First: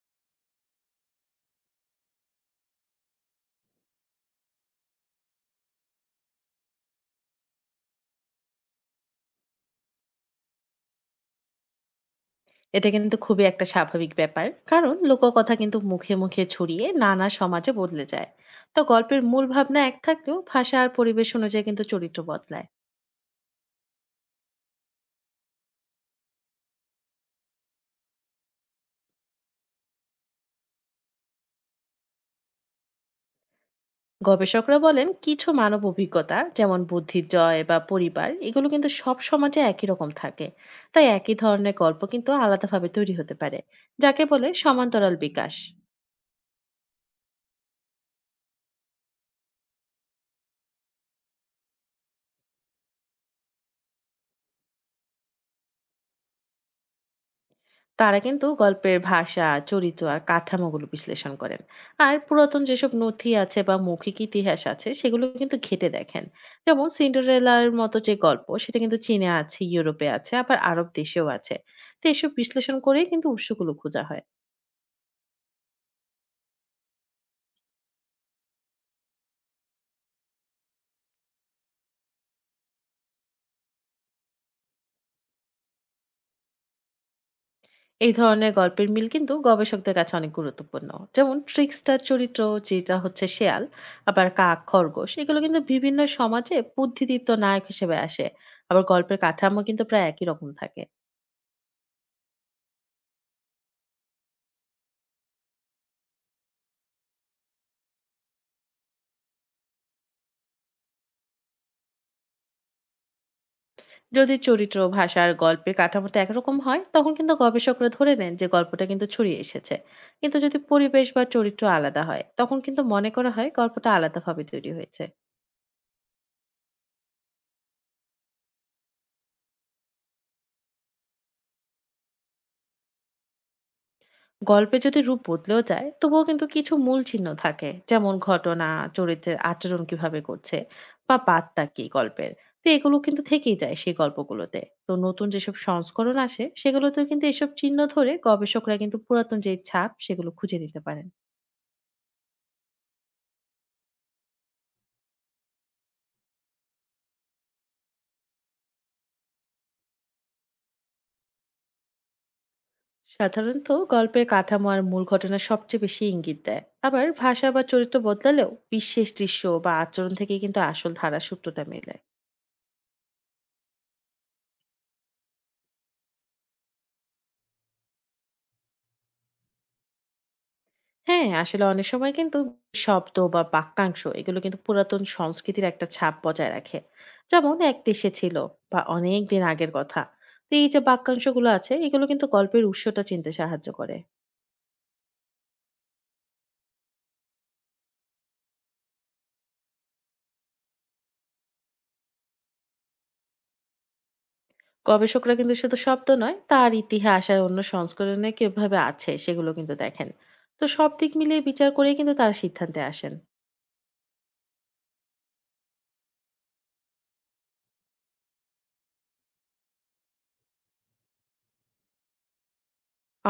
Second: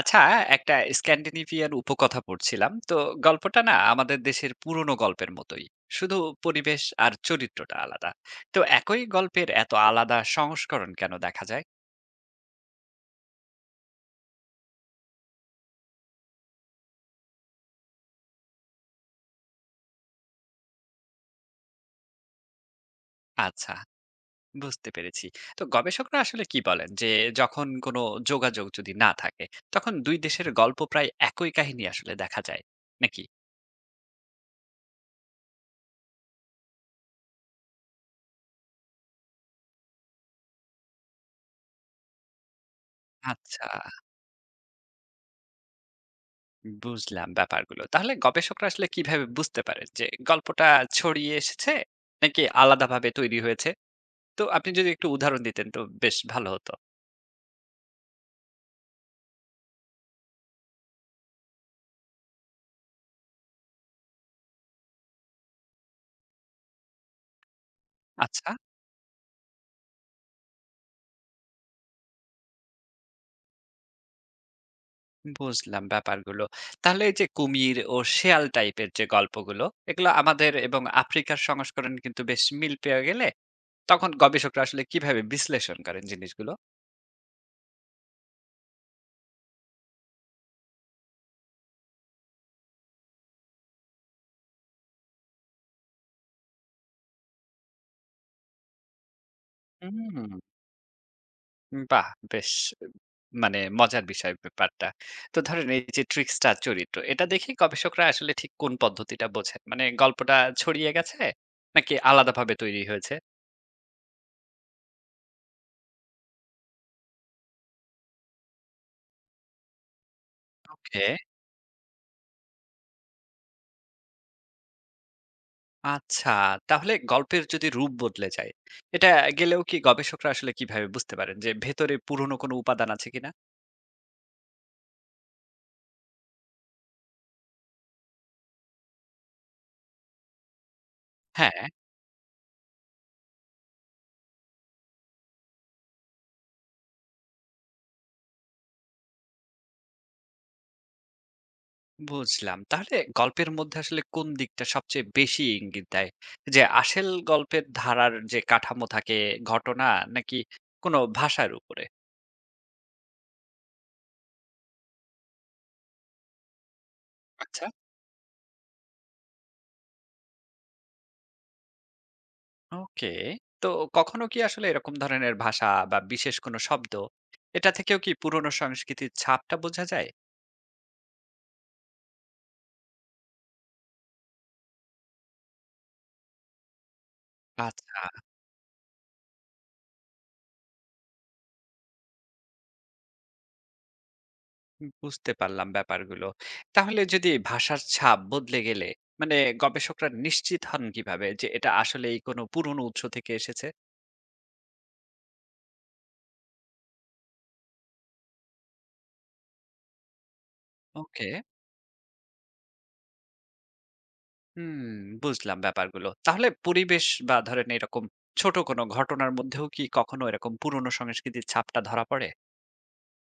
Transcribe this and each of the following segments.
আচ্ছা একটা স্ক্যান্ডিনেভিয়ান উপকথা পড়ছিলাম তো। গল্পটা না আমাদের দেশের পুরনো গল্পের মতোই, শুধু পরিবেশ আর চরিত্রটা আলাদা। তো একই গল্পের এত আলাদা সংস্করণ কেন দেখা যায়? এটা কিন্তু খুবই একটা স্বাভাবিক ব্যাপার, কারণ লোককথা কিন্তু মুখে মুখে ছড়িয়ে নানা সমাজে বদলে যায়। তো গল্পের মূল ভাবনা এক থাকলেও ভাষা আর পরিবেশ অনুযায়ী কিন্তু চরিত্র বদলায়। আচ্ছা, বুঝতে পেরেছি। তো গবেষকরা আসলে কি বলেন যে, যখন যোগাযোগ যদি না থাকে, তখন দুই দেশের গল্প প্রায় একই কাহিনী আসলে দেখা যায় নাকি? গবেষকরা বলেন, কিছু মানব অভিজ্ঞতা যেমন বুদ্ধির জয় বা পরিবার, এগুলো কিন্তু সব সমাজে একই রকম থাকে। তাই একই ধরনের গল্প কিন্তু আলাদাভাবে তৈরি হতে পারে, আচ্ছা, যাকে বলে সমান্তরাল বিকাশ। বুঝলাম ব্যাপারগুলো। তাহলে গবেষকরা আসলে কিভাবে বুঝতে পারেন যে গল্পটা ছড়িয়ে এসেছে, নাকি আলাদাভাবে তৈরি হয়েছে? তো আপনি যদি একটু উদাহরণ দিতেন তো বেশ ভালো হতো। তারা কিন্তু গল্পের ভাষা, চরিত্র আর কাঠামোগুলো বিশ্লেষণ করেন, আর পুরাতন যেসব নথি আছে বা মৌখিক ইতিহাস আছে সেগুলো কিন্তু ঘেঁটে দেখেন। যেমন সিন্ডারেলার মতো যে গল্প, আচ্ছা, সেটা কিন্তু চীনে আছে, ইউরোপে আছে, আবার আরব দেশেও আছে। তো এসব বিশ্লেষণ করে কিন্তু উৎসগুলো খোঁজা হয়। বুঝলাম ব্যাপারগুলো। তাহলে এই যে কুমির ও শেয়াল টাইপের যে গল্পগুলো, এগুলো আমাদের এবং আফ্রিকার সংস্করণ কিন্তু বেশ মিল পেয়ে গেলে, তখন গবেষকরা আসলে কিভাবে বিশ্লেষণ করেন জিনিসগুলো? এই ধরনের গল্পের মিল কিন্তু গবেষকদের কাছে অনেক গুরুত্বপূর্ণ। যেমন ট্রিকস্টার চরিত্র, যেটা হচ্ছে শেয়াল, আবার কাক, খরগোশ, এগুলো কিন্তু বিভিন্ন সমাজে বুদ্ধিদীপ্ত নায়ক হিসেবে আসে। আবার গল্পের কাঠামো কিন্তু প্রায় হুম, একই রকম থাকে। বাহ! বেশ, মানে মজার বিষয় ব্যাপারটা। তো ধরেন এই যে ট্রিকস্টার চরিত্র, এটা দেখেই গবেষকরা আসলে ঠিক কোন পদ্ধতিটা বোঝেন? মানে গল্পটা ছড়িয়ে গেছে নাকি আলাদাভাবে তৈরি হয়েছে? যদি চরিত্র, ভাষা আর গল্পের কাঠামোটা একরকম হয়, তখন কিন্তু গবেষকরা ধরে নেন যে গল্পটা কিন্তু ছড়িয়ে এসেছে। কিন্তু যদি ওকে। পরিবেশ বা চরিত্র আলাদা হয়, তখন কিন্তু মনে করা হয় গল্পটা আলাদাভাবে তৈরি হয়েছে। আচ্ছা, তাহলে গল্পের যদি রূপ বদলে যায়, এটা গেলেও কি গবেষকরা আসলে কিভাবে বুঝতে পারেন যে ভেতরে পুরনো কোনো উপাদান আছে কিনা? গল্পে যদি রূপ বদলেও যায়, তবুও কিন্তু কিছু মূল চিহ্ন থাকে, যেমন ঘটনা, চরিত্রের আচরণ কিভাবে করছে, বা হ্যাঁ, বার্তা কি গল্পের। তো এগুলো কিন্তু থেকেই যায় সেই গল্পগুলোতে। তো নতুন যেসব সংস্করণ আসে, সেগুলোতেও কিন্তু এসব চিহ্ন ধরে গবেষকরা কিন্তু পুরাতন যে ছাপ সেগুলো খুঁজে নিতে পারেন। বুঝলাম। তাহলে গল্পের মধ্যে আসলে কোন দিকটা সবচেয়ে বেশি ইঙ্গিত দেয়? যে আসল গল্পের ধারার যে কাঠামো থাকে, ঘটনা, নাকি কোনো ভাষার উপরে? সাধারণত গল্পের কাঠামো আর মূল ঘটনা সবচেয়ে বেশি ইঙ্গিত দেয়, আবার ভাষা বা আচ্ছা, চরিত্র বদলালেও বিশেষ দৃশ্য বা আচরণ থেকে কিন্তু আসল ধারার সূত্রটা মেলে। ওকে। তো কখনো কি আসলে এরকম ধরনের ভাষা বা বিশেষ কোনো শব্দ, এটা থেকেও কি পুরনো সংস্কৃতির ছাপটা বোঝা যায়? হ্যাঁ, আসলে অনেক সময় কিন্তু শব্দ বা বাক্যাংশ, এগুলো কিন্তু পুরাতন সংস্কৃতির একটা ছাপ বজায় রাখে। যেমন এক আচ্ছা, দেশে ছিল, বা অনেক দিন আগের কথা। তো এই যে বাক্যাংশগুলো আছে, এগুলো কিন্তু গল্পের উৎসটা চিনতে সাহায্য করে। বুঝতে পারলাম ব্যাপারগুলো। তাহলে যদি ভাষার ছাপ বদলে গেলে, মানে গবেষকরা নিশ্চিত হন কিভাবে যে এটা আসলেই কোনো পুরনো উৎস থেকে এসেছে? গবেষকরা কিন্তু শুধু শব্দ নয়, তার ইতিহাস আর অন্য সংস্করণে কিভাবে আছে সেগুলো কিন্তু দেখেন। তো সব দিক ওকে। মিলিয়ে বিচার করে কিন্তু তারা সিদ্ধান্তে আসেন। হুম, বুঝলাম ব্যাপারগুলো। তাহলে পরিবেশ বা ধরেন এরকম ছোট কোনো ঘটনার মধ্যেও কি কখনো এরকম পুরনো সংস্কৃতির ছাপটা ধরা পড়ে?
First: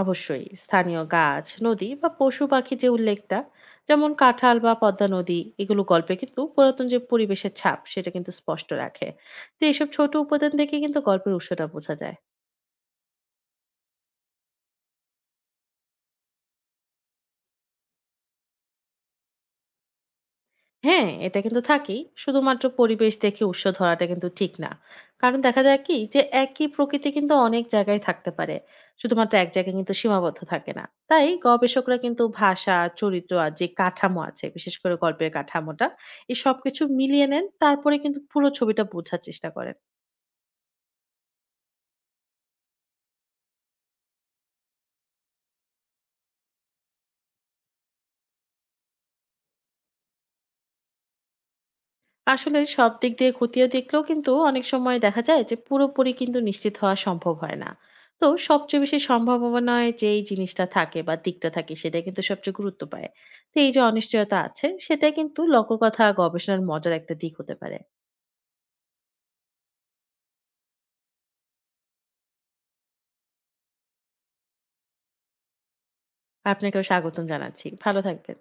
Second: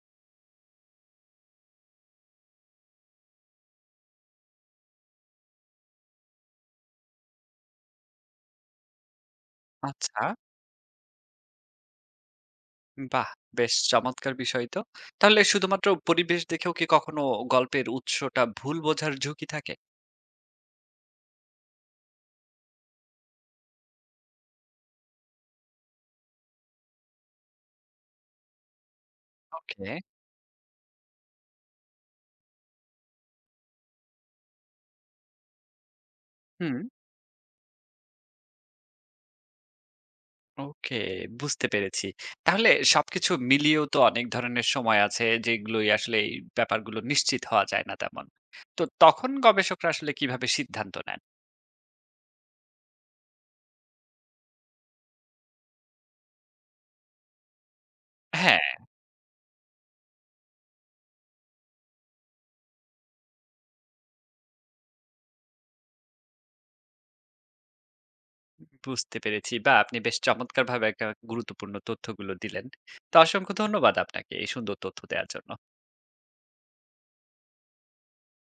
অবশ্যই স্থানীয় গাছ, নদী বা পশু পাখি যে উল্লেখটা, যেমন কাঁঠাল বা পদ্মা নদী, এগুলো গল্পে কিন্তু পুরাতন যে পরিবেশের ছাপ সেটা কিন্তু স্পষ্ট রাখে। তো এইসব ছোট আচ্ছা, উপাদান থেকে কিন্তু গল্পের উৎসটা বোঝা যায়। বাহ! বেশ চমৎকার বিষয় তো। তাহলে শুধুমাত্র পরিবেশ দেখেও কি কখনো গল্পের উৎসটা ভুল বোঝার ঝুঁকি থাকে? হ্যাঁ, এটা কিন্তু থাকেই। শুধুমাত্র পরিবেশ দেখে উৎস ধরাটা কিন্তু ঠিক না, কারণ দেখা যায় কি যে একই প্রকৃতি কিন্তু অনেক জায়গায় থাকতে পারে, শুধুমাত্র এক জায়গায় ওকে, কিন্তু সীমাবদ্ধ থাকে না। তাই গবেষকরা কিন্তু ভাষা, চরিত্র আর যে কাঠামো আছে, বিশেষ করে গল্পের কাঠামোটা, এই হুম। সবকিছু মিলিয়ে নেন, তারপরে কিন্তু পুরো ছবিটা বোঝার চেষ্টা করেন। ওকে, বুঝতে পেরেছি। তাহলে সবকিছু মিলিয়েও তো অনেক ধরনের সময় আছে যেগুলোই আসলে এই ব্যাপারগুলো নিশ্চিত হওয়া যায় না তেমন। তো তখন গবেষকরা আসলে কিভাবে সিদ্ধান্ত নেন? আসলে সব দিক দিয়ে খতিয়ে দেখলেও কিন্তু অনেক সময় দেখা যায় যে পুরোপুরি কিন্তু নিশ্চিত হওয়া সম্ভব হয় না। তো হ্যাঁ, সবচেয়ে বেশি সম্ভাবনায় যে এই জিনিসটা থাকে বা দিকটা থাকে, সেটা কিন্তু সবচেয়ে গুরুত্ব পায়। তো এই যে অনিশ্চয়তা আছে, সেটা কিন্তু লোককথা গবেষণার মজার একটা দিক হতে পারে। বুঝতে পেরেছি। বা আপনি বেশ চমৎকারভাবে একটা গুরুত্বপূর্ণ তথ্যগুলো দিলেন। তো অসংখ্য ধন্যবাদ আপনাকে এই সুন্দর তথ্য দেওয়ার জন্য। আপনাকেও স্বাগতম জানাচ্ছি, ভালো থাকবেন।